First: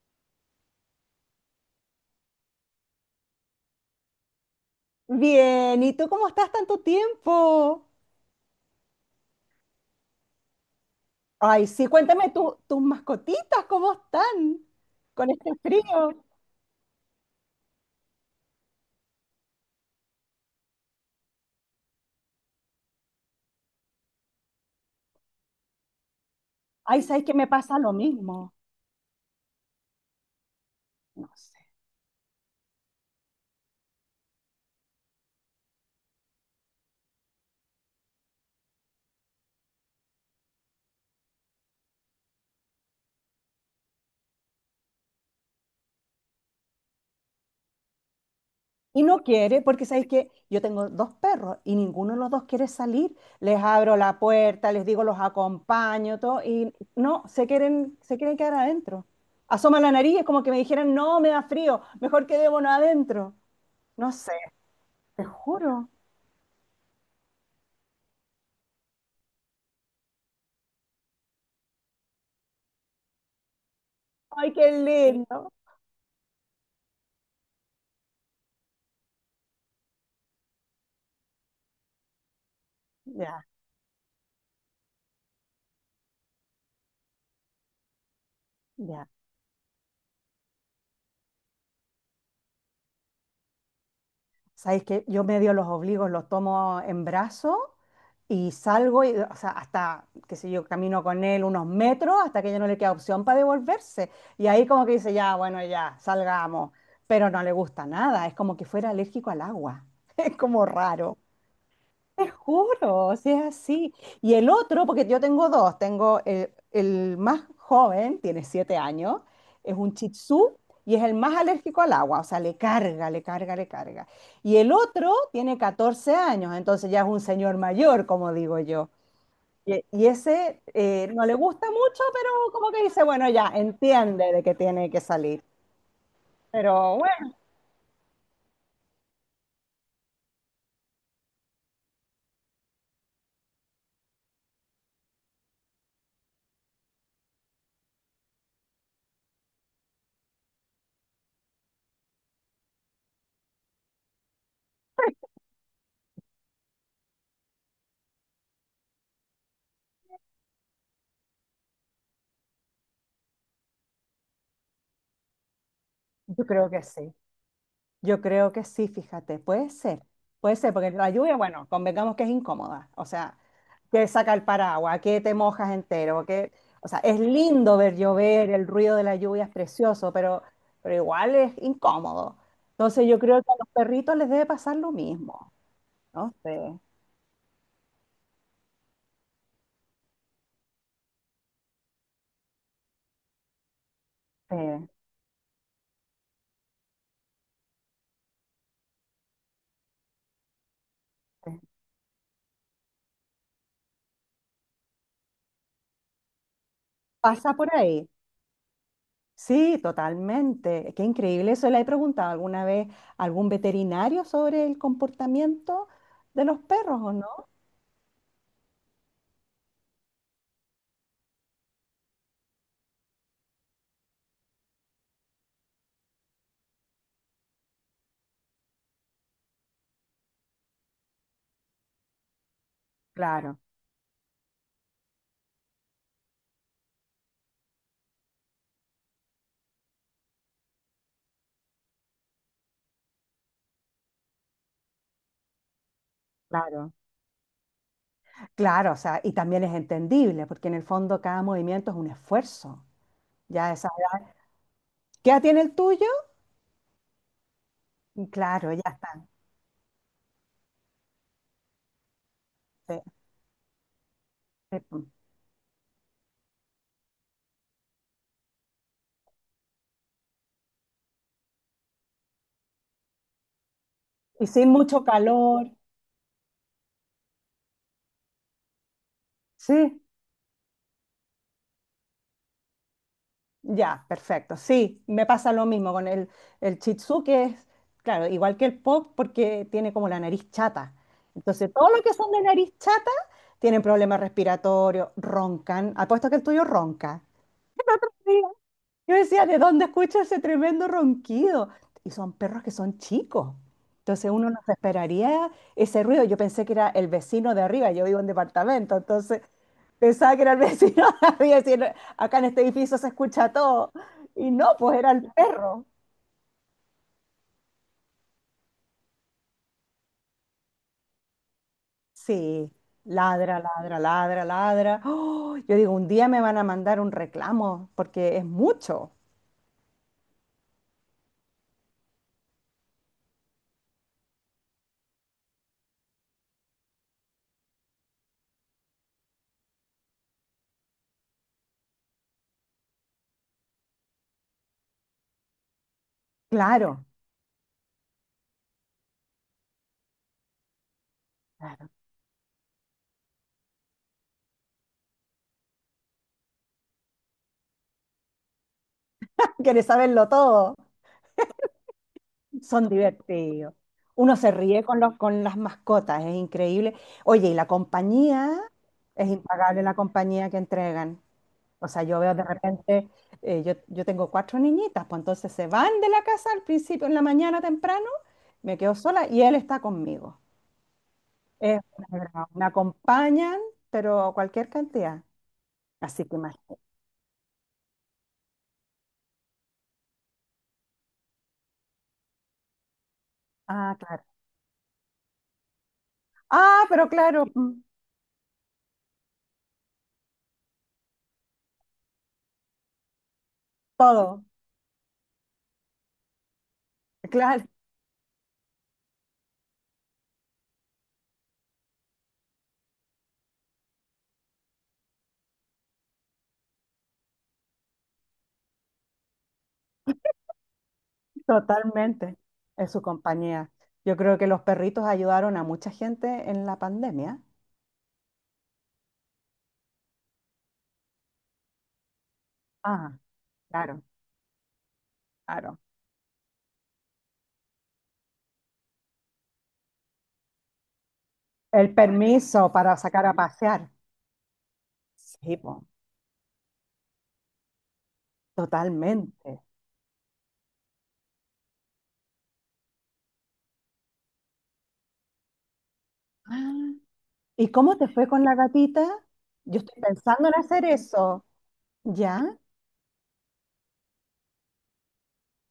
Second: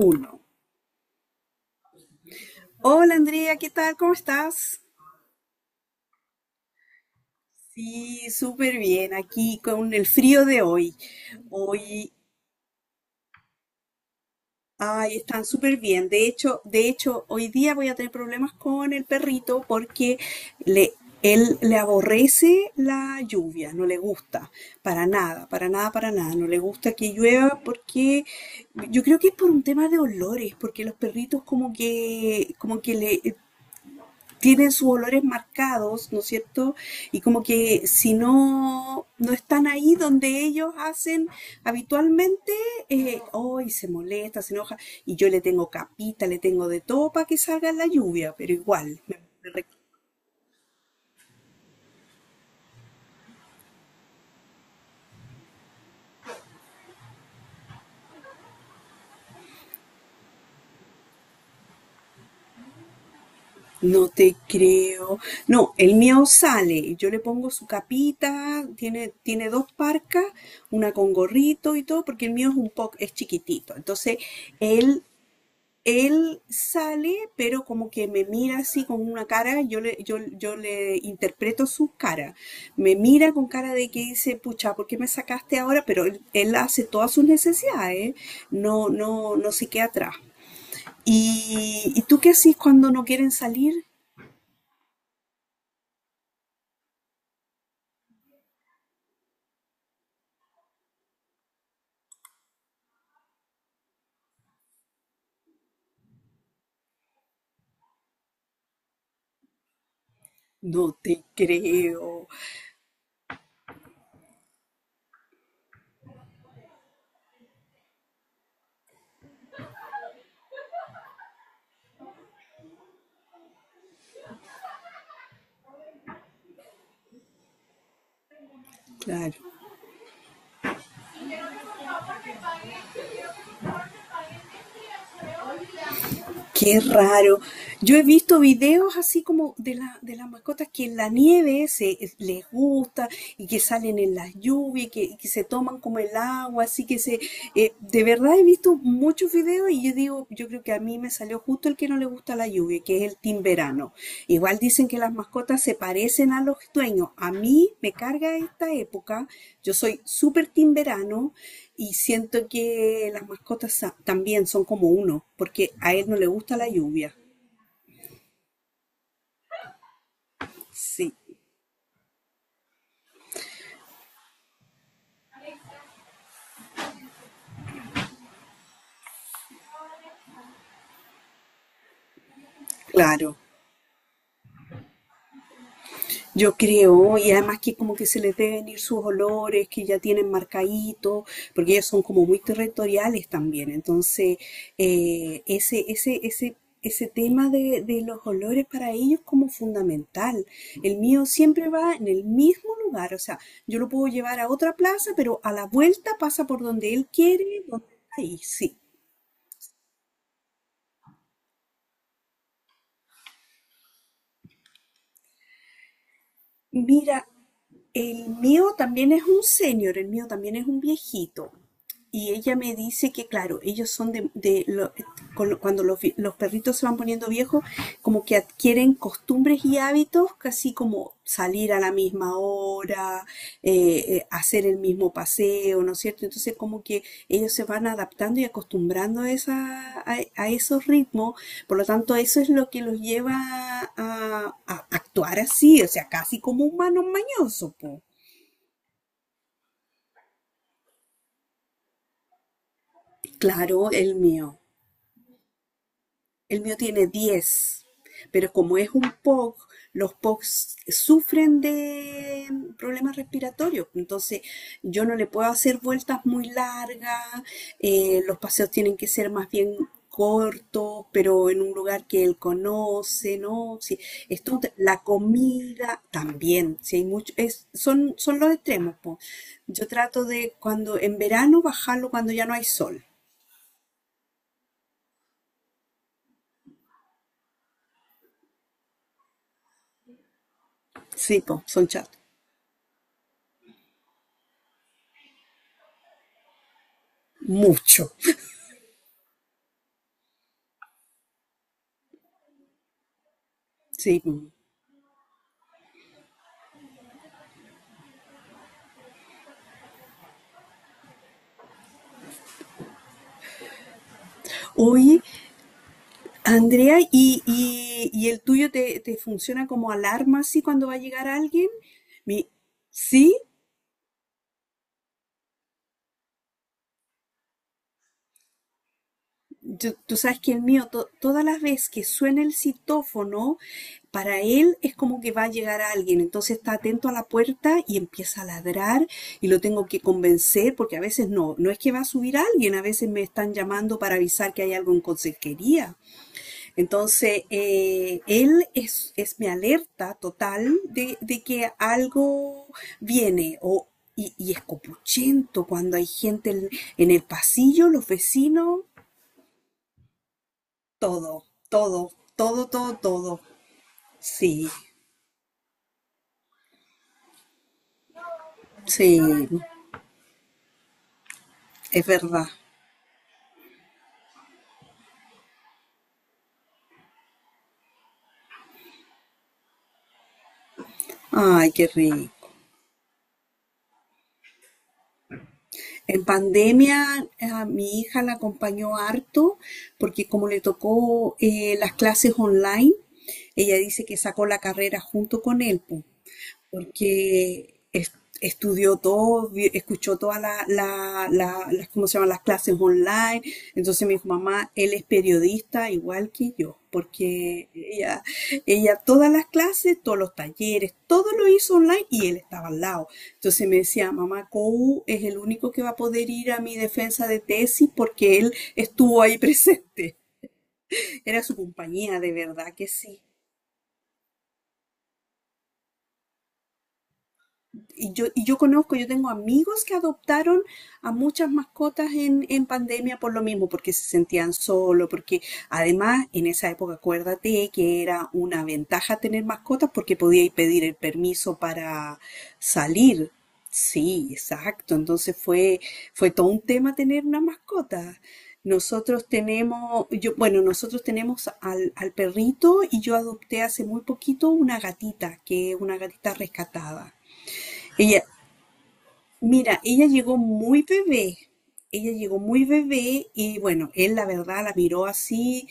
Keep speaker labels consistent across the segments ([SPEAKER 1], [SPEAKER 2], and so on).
[SPEAKER 1] Uno. Hola Andrea, ¿qué tal? ¿Cómo estás?
[SPEAKER 2] Bien, ¿y tú cómo estás tanto tiempo?
[SPEAKER 1] Sí, súper bien. Aquí con el frío de hoy.
[SPEAKER 2] Ay, sí,
[SPEAKER 1] Hoy,
[SPEAKER 2] cuéntame tus mascotitas, ¿cómo están
[SPEAKER 1] ay,
[SPEAKER 2] con
[SPEAKER 1] están
[SPEAKER 2] este
[SPEAKER 1] súper bien.
[SPEAKER 2] frío?
[SPEAKER 1] De hecho, hoy día voy a tener problemas con el perrito porque le, él le aborrece la lluvia, no le gusta para nada, para nada, para nada. No le gusta
[SPEAKER 2] Ay,
[SPEAKER 1] que
[SPEAKER 2] ¿sabes que me
[SPEAKER 1] llueva
[SPEAKER 2] pasa lo
[SPEAKER 1] porque
[SPEAKER 2] mismo?
[SPEAKER 1] yo creo que es por un tema de olores, porque los
[SPEAKER 2] No
[SPEAKER 1] perritos
[SPEAKER 2] sé.
[SPEAKER 1] como que le tienen sus olores marcados, ¿no es cierto? Y como que si no están ahí donde ellos hacen habitualmente, hoy se molesta, se enoja, y yo le tengo capita, le tengo de todo para que salga en la lluvia, pero igual,
[SPEAKER 2] Y no quiere, porque ¿sabes que yo tengo dos perros y ninguno de los dos quiere salir? Les abro la puerta, les digo los acompaño, todo, y no, se quieren quedar adentro. Asoma la nariz, es como que me dijeran, no, me da frío, mejor quedémonos adentro.
[SPEAKER 1] no
[SPEAKER 2] No sé,
[SPEAKER 1] te creo.
[SPEAKER 2] te
[SPEAKER 1] No,
[SPEAKER 2] juro.
[SPEAKER 1] el mío sale, yo le pongo su capita, tiene dos parcas, una con gorrito y todo, porque el mío es un poco, es chiquitito. Entonces,
[SPEAKER 2] Ay, qué
[SPEAKER 1] él
[SPEAKER 2] lindo.
[SPEAKER 1] él sale, pero como que me mira así con una cara, yo le interpreto su cara. Me mira
[SPEAKER 2] Ya.
[SPEAKER 1] con cara de que dice, pucha, ¿por qué me sacaste ahora? Pero él hace todas sus necesidades,
[SPEAKER 2] Ya.
[SPEAKER 1] no se queda atrás. ¿Y tú qué haces cuando no quieren salir?
[SPEAKER 2] Sabéis que yo medio los obligo, los tomo en brazos y salgo, y, o sea, hasta, qué sé yo, camino con él unos metros hasta que ya no le queda opción para devolverse. Y ahí como que dice, ya, bueno, ya, salgamos. Pero no le gusta nada, es como que fuera alérgico al agua. Es como
[SPEAKER 1] No te
[SPEAKER 2] raro.
[SPEAKER 1] creo.
[SPEAKER 2] Te juro, o sea, sí. Y el otro, porque yo tengo dos, tengo el más joven, tiene siete años, es un Shih Tzu y es el más alérgico al agua, o sea, le carga, le carga, le carga. Y el otro tiene 14 años, entonces ya es un señor mayor, como digo yo.
[SPEAKER 1] Claro.
[SPEAKER 2] Y ese no le gusta mucho, pero como que dice, bueno, ya entiende de que tiene que salir.
[SPEAKER 1] Qué
[SPEAKER 2] Pero bueno,
[SPEAKER 1] raro. Yo he visto videos así como de las mascotas que en la nieve se les gusta y que salen en las lluvias, que se toman como el agua, así que se... de verdad he visto muchos videos y yo digo, yo creo que a mí me salió justo el que no le gusta la lluvia, que es el timberano. Igual dicen que las mascotas se parecen a los dueños. A mí me carga esta época. Yo soy súper timberano y siento que también son como uno, porque a él no le
[SPEAKER 2] yo
[SPEAKER 1] gusta la
[SPEAKER 2] creo que sí.
[SPEAKER 1] lluvia.
[SPEAKER 2] Yo creo que sí, fíjate, puede ser, porque la
[SPEAKER 1] Sí,
[SPEAKER 2] lluvia, bueno, convengamos que es incómoda, o sea, que saca el paraguas, que te mojas entero, que, o sea, es lindo ver llover, el ruido de la lluvia es precioso, pero igual es incómodo. Entonces yo
[SPEAKER 1] claro.
[SPEAKER 2] creo que a los perritos les debe pasar lo mismo, ¿no
[SPEAKER 1] Yo
[SPEAKER 2] sé?
[SPEAKER 1] creo, y además que como que se les deben ir sus olores, que ya tienen marcaditos, porque ellos son como muy territoriales también. Entonces,
[SPEAKER 2] Sí,
[SPEAKER 1] eh, ese, ese, ese, ese tema de los olores para ellos como fundamental. El mío
[SPEAKER 2] sí.
[SPEAKER 1] siempre va en el mismo lugar, o sea, yo lo puedo llevar a otra plaza, pero a la vuelta pasa por donde él
[SPEAKER 2] Pasa
[SPEAKER 1] quiere,
[SPEAKER 2] por
[SPEAKER 1] donde
[SPEAKER 2] ahí.
[SPEAKER 1] está ahí, sí.
[SPEAKER 2] Sí, totalmente. Qué increíble eso. ¿Le he preguntado alguna vez a algún veterinario sobre el comportamiento de los perros o
[SPEAKER 1] Mira,
[SPEAKER 2] no?
[SPEAKER 1] el mío también es un señor, el mío también es un viejito. Y ella me dice que, claro, ellos son de lo- cuando los perritos se van poniendo viejos, como que adquieren costumbres y hábitos, casi como salir a la misma hora,
[SPEAKER 2] Claro.
[SPEAKER 1] hacer el mismo paseo, ¿no es cierto? Entonces, como que ellos se van adaptando y acostumbrando a esos ritmos, por lo tanto, eso es lo que los lleva a actuar así, o sea, casi como
[SPEAKER 2] Claro,
[SPEAKER 1] humanos mañosos, po.
[SPEAKER 2] claro, o sea, y también es entendible, porque en el fondo cada movimiento es un esfuerzo. Ya a esa
[SPEAKER 1] Claro, el
[SPEAKER 2] edad.
[SPEAKER 1] mío.
[SPEAKER 2] ¿Qué edad tiene el tuyo?
[SPEAKER 1] El mío tiene 10, pero
[SPEAKER 2] Claro,
[SPEAKER 1] como
[SPEAKER 2] ya
[SPEAKER 1] es un
[SPEAKER 2] está.
[SPEAKER 1] POC, los POCs sufren de
[SPEAKER 2] Sí,
[SPEAKER 1] problemas respiratorios, entonces
[SPEAKER 2] sí,
[SPEAKER 1] yo
[SPEAKER 2] pum.
[SPEAKER 1] no le puedo hacer vueltas muy largas, los paseos tienen que ser más bien cortos, pero en un lugar que él conoce, ¿no? Sí,
[SPEAKER 2] Y
[SPEAKER 1] esto,
[SPEAKER 2] sin
[SPEAKER 1] la
[SPEAKER 2] mucho calor.
[SPEAKER 1] comida también, si hay mucho, son los extremos, po. Yo
[SPEAKER 2] Sí,
[SPEAKER 1] trato de cuando en verano bajarlo cuando ya no hay sol.
[SPEAKER 2] ya, perfecto. Sí, me pasa lo mismo con el Shih Tzu, que es, claro, igual que el pop, porque tiene como la nariz chata.
[SPEAKER 1] Sí, po,
[SPEAKER 2] Entonces,
[SPEAKER 1] son
[SPEAKER 2] todos los que
[SPEAKER 1] chatos.
[SPEAKER 2] son de nariz chata tienen problemas respiratorios, roncan. Apuesto que el tuyo ronca.
[SPEAKER 1] Mucho.
[SPEAKER 2] Yo decía, ¿de dónde escucho ese tremendo ronquido? Y son perros que son chicos.
[SPEAKER 1] Sí,
[SPEAKER 2] Entonces
[SPEAKER 1] po.
[SPEAKER 2] uno no se esperaría ese ruido. Yo pensé que era el vecino de arriba. Yo vivo en departamento, entonces pensaba que era el vecino de arriba. Y decía, "No, acá en este edificio se escucha todo". Y no, pues era
[SPEAKER 1] Oye,
[SPEAKER 2] el perro.
[SPEAKER 1] Andrea, y el tuyo te funciona como alarma así cuando va a llegar alguien? Mi,
[SPEAKER 2] Sí,
[SPEAKER 1] sí,
[SPEAKER 2] ladra, ladra, ladra, ladra. ¡Oh! Yo digo, un día me van a mandar un reclamo porque es mucho.
[SPEAKER 1] tú sabes que el mío, todas las veces que suena el citófono, para él es como que va a llegar alguien. Entonces está atento a la puerta y empieza a ladrar y lo tengo que convencer porque a veces no es que va a subir alguien, a veces me están llamando para avisar que hay algo en consejería.
[SPEAKER 2] Claro,
[SPEAKER 1] Entonces, es mi alerta total de que algo viene y es copuchento cuando hay gente en el pasillo, los vecinos,
[SPEAKER 2] quiere saberlo todo.
[SPEAKER 1] todo, todo, todo,
[SPEAKER 2] Son
[SPEAKER 1] todo, todo.
[SPEAKER 2] divertidos. Uno se
[SPEAKER 1] Sí,
[SPEAKER 2] ríe con con las mascotas, es increíble. Oye, y la compañía,
[SPEAKER 1] sí,
[SPEAKER 2] es impagable la compañía que entregan. O sea,
[SPEAKER 1] es
[SPEAKER 2] yo veo de
[SPEAKER 1] verdad.
[SPEAKER 2] repente, yo tengo cuatro niñitas, pues entonces se van de la casa al principio, en la mañana temprano, me quedo sola y él está conmigo.
[SPEAKER 1] Ay,
[SPEAKER 2] Es
[SPEAKER 1] qué
[SPEAKER 2] una
[SPEAKER 1] rico.
[SPEAKER 2] brava. Me acompañan, pero cualquier cantidad.
[SPEAKER 1] En
[SPEAKER 2] Así que imagínate.
[SPEAKER 1] pandemia a mi hija la acompañó harto porque como le tocó las clases online, ella
[SPEAKER 2] Ah,
[SPEAKER 1] dice que
[SPEAKER 2] claro.
[SPEAKER 1] sacó la carrera junto con él, po.
[SPEAKER 2] Ah, pero claro,
[SPEAKER 1] porque
[SPEAKER 2] mm,
[SPEAKER 1] es- estudió todo, escuchó todas las, ¿cómo se llaman? Las clases online. Entonces me dijo,
[SPEAKER 2] todo.
[SPEAKER 1] mamá, él es periodista igual que yo,
[SPEAKER 2] Claro.
[SPEAKER 1] porque ella todas las clases, todos los talleres, todo lo hizo online y él estaba al lado. Entonces me decía, mamá, Kou es el único que va a poder ir a mi defensa de tesis porque él estuvo ahí presente. Era su compañía, de
[SPEAKER 2] Totalmente,
[SPEAKER 1] verdad que
[SPEAKER 2] en su
[SPEAKER 1] sí.
[SPEAKER 2] compañía. Yo creo que los perritos ayudaron a mucha gente en la pandemia.
[SPEAKER 1] Y yo conozco, yo tengo amigos que adoptaron a muchas mascotas en pandemia
[SPEAKER 2] Ah,
[SPEAKER 1] por lo mismo, porque
[SPEAKER 2] claro,
[SPEAKER 1] se sentían solo, porque
[SPEAKER 2] claro.
[SPEAKER 1] además en esa época acuérdate que era una ventaja tener mascotas porque podíais pedir el permiso
[SPEAKER 2] El
[SPEAKER 1] para
[SPEAKER 2] permiso para sacar
[SPEAKER 1] salir.
[SPEAKER 2] a pasear.
[SPEAKER 1] Sí, exacto.
[SPEAKER 2] Sí, po,
[SPEAKER 1] Fue todo un tema tener una mascota.
[SPEAKER 2] totalmente.
[SPEAKER 1] Bueno, nosotros tenemos al perrito y yo adopté hace muy poquito una gatita, que es una gatita
[SPEAKER 2] Ah,
[SPEAKER 1] rescatada.
[SPEAKER 2] ¿y cómo te
[SPEAKER 1] Ella,
[SPEAKER 2] fue con la gatita? Yo
[SPEAKER 1] Mira,
[SPEAKER 2] estoy
[SPEAKER 1] ella llegó
[SPEAKER 2] pensando en
[SPEAKER 1] muy
[SPEAKER 2] hacer
[SPEAKER 1] bebé.
[SPEAKER 2] eso.
[SPEAKER 1] Ella llegó
[SPEAKER 2] ¿Ya?
[SPEAKER 1] muy bebé y bueno, él la verdad la miró así,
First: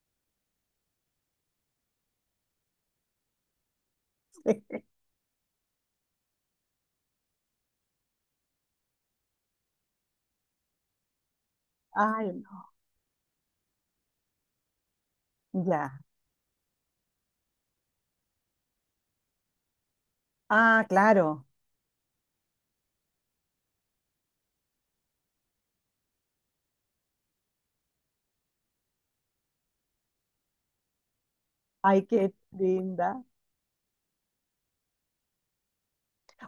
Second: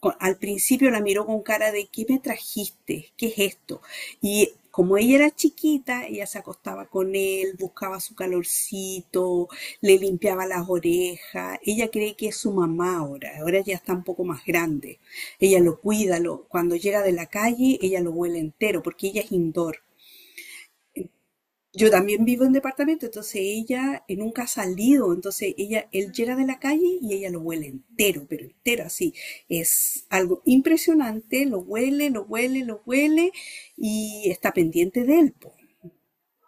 [SPEAKER 1] al principio la miró con cara de ¿qué me trajiste? ¿Qué es esto? Y como ella era chiquita, ella se acostaba con él, buscaba su calorcito, le limpiaba las orejas. Ella cree que
[SPEAKER 2] Ay,
[SPEAKER 1] es su mamá ahora, ahora ya está un poco más grande. Ella
[SPEAKER 2] no.
[SPEAKER 1] lo
[SPEAKER 2] Ya.
[SPEAKER 1] cuida, cuando llega de la calle, ella lo huele entero porque ella es indoor.
[SPEAKER 2] Ah, claro.
[SPEAKER 1] Yo también vivo en departamento, entonces ella nunca ha salido, entonces ella, él llega de la calle y ella lo huele entero, pero entero así. Es algo impresionante, lo
[SPEAKER 2] Ay,
[SPEAKER 1] huele, lo
[SPEAKER 2] qué
[SPEAKER 1] huele, lo
[SPEAKER 2] linda.
[SPEAKER 1] huele y está pendiente de él, po.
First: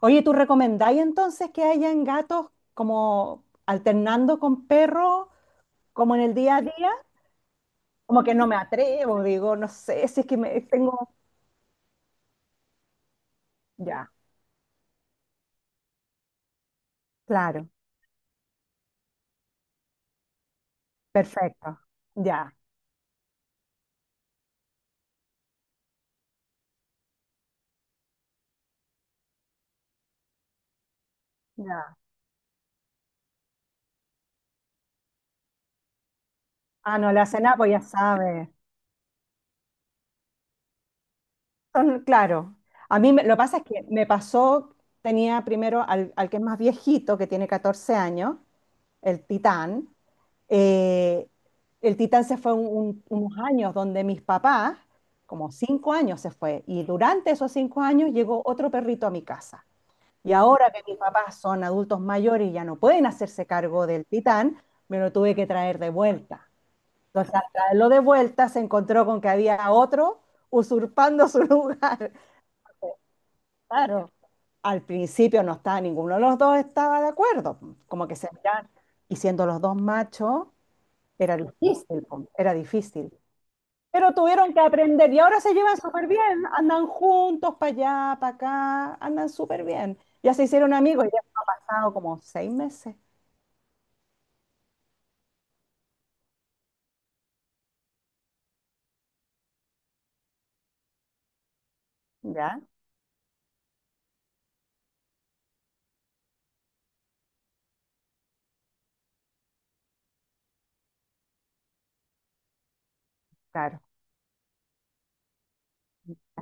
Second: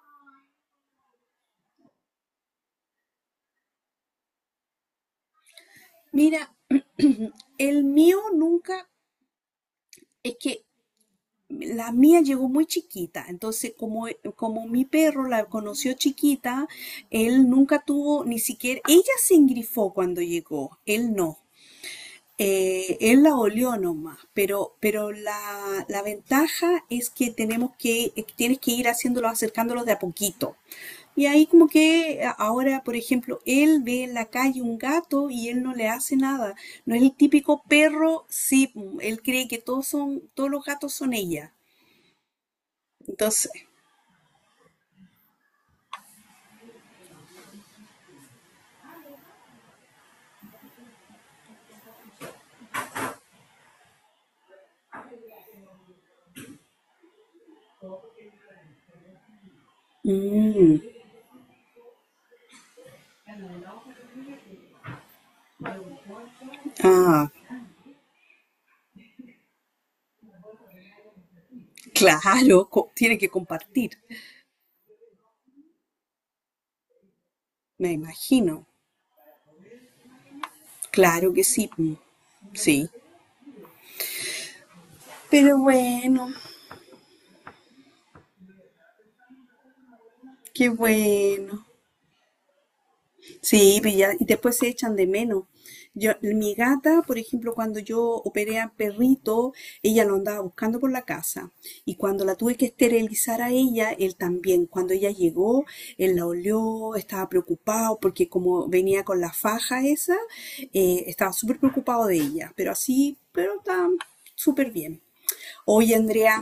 [SPEAKER 2] Oye, ¿tú recomendáis entonces que hayan gatos como alternando con perros, como en el
[SPEAKER 1] Mira,
[SPEAKER 2] día a día?
[SPEAKER 1] el mío
[SPEAKER 2] Como que no me
[SPEAKER 1] nunca,
[SPEAKER 2] atrevo, digo, no sé, si es
[SPEAKER 1] es
[SPEAKER 2] que me
[SPEAKER 1] que
[SPEAKER 2] tengo.
[SPEAKER 1] la mía llegó muy chiquita, entonces
[SPEAKER 2] Ya,
[SPEAKER 1] como mi perro la conoció chiquita, él
[SPEAKER 2] claro,
[SPEAKER 1] nunca tuvo ni siquiera, ella se engrifó cuando llegó, él no.
[SPEAKER 2] perfecto. Ya,
[SPEAKER 1] Él la olió nomás, pero la ventaja es que tenemos que, tienes que ir haciéndolos, acercándolos de a poquito. Y ahí como
[SPEAKER 2] ya.
[SPEAKER 1] que ahora, por ejemplo, él ve en la calle un gato y él no le hace nada. No
[SPEAKER 2] Ah,
[SPEAKER 1] es
[SPEAKER 2] no
[SPEAKER 1] el
[SPEAKER 2] le hace nada,
[SPEAKER 1] típico
[SPEAKER 2] pues ya
[SPEAKER 1] perro,
[SPEAKER 2] sabe.
[SPEAKER 1] sí, mm, él cree que todos son, todos los gatos son ella.
[SPEAKER 2] Son- claro. A mí me- lo que
[SPEAKER 1] Entonces,
[SPEAKER 2] pasa es que me pasó, tenía primero al que es más viejito, que tiene 14 años, el Titán. Eh, el Titán se fue unos años donde mis papás, como cinco años se fue, y durante esos cinco años llegó otro perrito a mi casa. Y ahora
[SPEAKER 1] mm,
[SPEAKER 2] que mis papás son adultos mayores y ya no pueden hacerse cargo del Titán, me lo tuve que traer de vuelta.
[SPEAKER 1] ah,
[SPEAKER 2] Entonces, al traerlo de vuelta, se encontró con que había otro usurpando su lugar.
[SPEAKER 1] claro, tiene que compartir,
[SPEAKER 2] Claro, al principio no estaba, ninguno de los dos estaba de acuerdo,
[SPEAKER 1] me
[SPEAKER 2] como que se
[SPEAKER 1] imagino.
[SPEAKER 2] miraban. Y siendo los dos machos,
[SPEAKER 1] Claro
[SPEAKER 2] era
[SPEAKER 1] que sí, mm,
[SPEAKER 2] difícil, po, era
[SPEAKER 1] sí.
[SPEAKER 2] difícil. Pero tuvieron que aprender y ahora se
[SPEAKER 1] Pero
[SPEAKER 2] llevan súper
[SPEAKER 1] bueno.
[SPEAKER 2] bien, andan juntos para allá, para acá, andan súper bien. Ya se
[SPEAKER 1] Qué
[SPEAKER 2] hicieron amigos, ya han
[SPEAKER 1] bueno.
[SPEAKER 2] pasado como seis meses.
[SPEAKER 1] Sí, y después se echan de menos. Yo, mi gata, por ejemplo, cuando yo operé a perrito, ella lo andaba buscando por la casa. Y cuando la tuve
[SPEAKER 2] ¿Ya?
[SPEAKER 1] que esterilizar a ella, él también. Cuando ella llegó, él la olió, estaba preocupado porque como venía con la faja esa, estaba súper preocupado de ella. Pero así, pero
[SPEAKER 2] Claro.
[SPEAKER 1] está súper bien. Oye, Andrea,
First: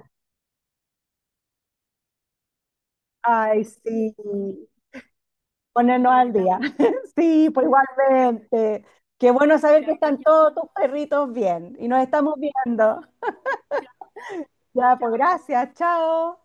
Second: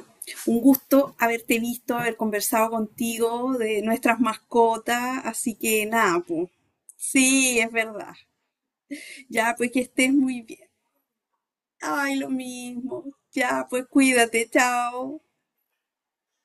[SPEAKER 1] un gusto haberte visto, haber conversado contigo
[SPEAKER 2] Ay,
[SPEAKER 1] de
[SPEAKER 2] sí,
[SPEAKER 1] nuestras mascotas, así que
[SPEAKER 2] ponernos
[SPEAKER 1] nada,
[SPEAKER 2] al
[SPEAKER 1] pues.
[SPEAKER 2] día. Sí,
[SPEAKER 1] Sí,
[SPEAKER 2] pues
[SPEAKER 1] es verdad.
[SPEAKER 2] igualmente. Qué
[SPEAKER 1] Ya,
[SPEAKER 2] bueno
[SPEAKER 1] pues que
[SPEAKER 2] saber que
[SPEAKER 1] estés
[SPEAKER 2] están
[SPEAKER 1] muy
[SPEAKER 2] todos
[SPEAKER 1] bien.
[SPEAKER 2] tus perritos bien y nos
[SPEAKER 1] Ay, lo
[SPEAKER 2] estamos viendo.
[SPEAKER 1] mismo. Ya, pues cuídate,
[SPEAKER 2] Ya, pues
[SPEAKER 1] chao.
[SPEAKER 2] gracias, chao.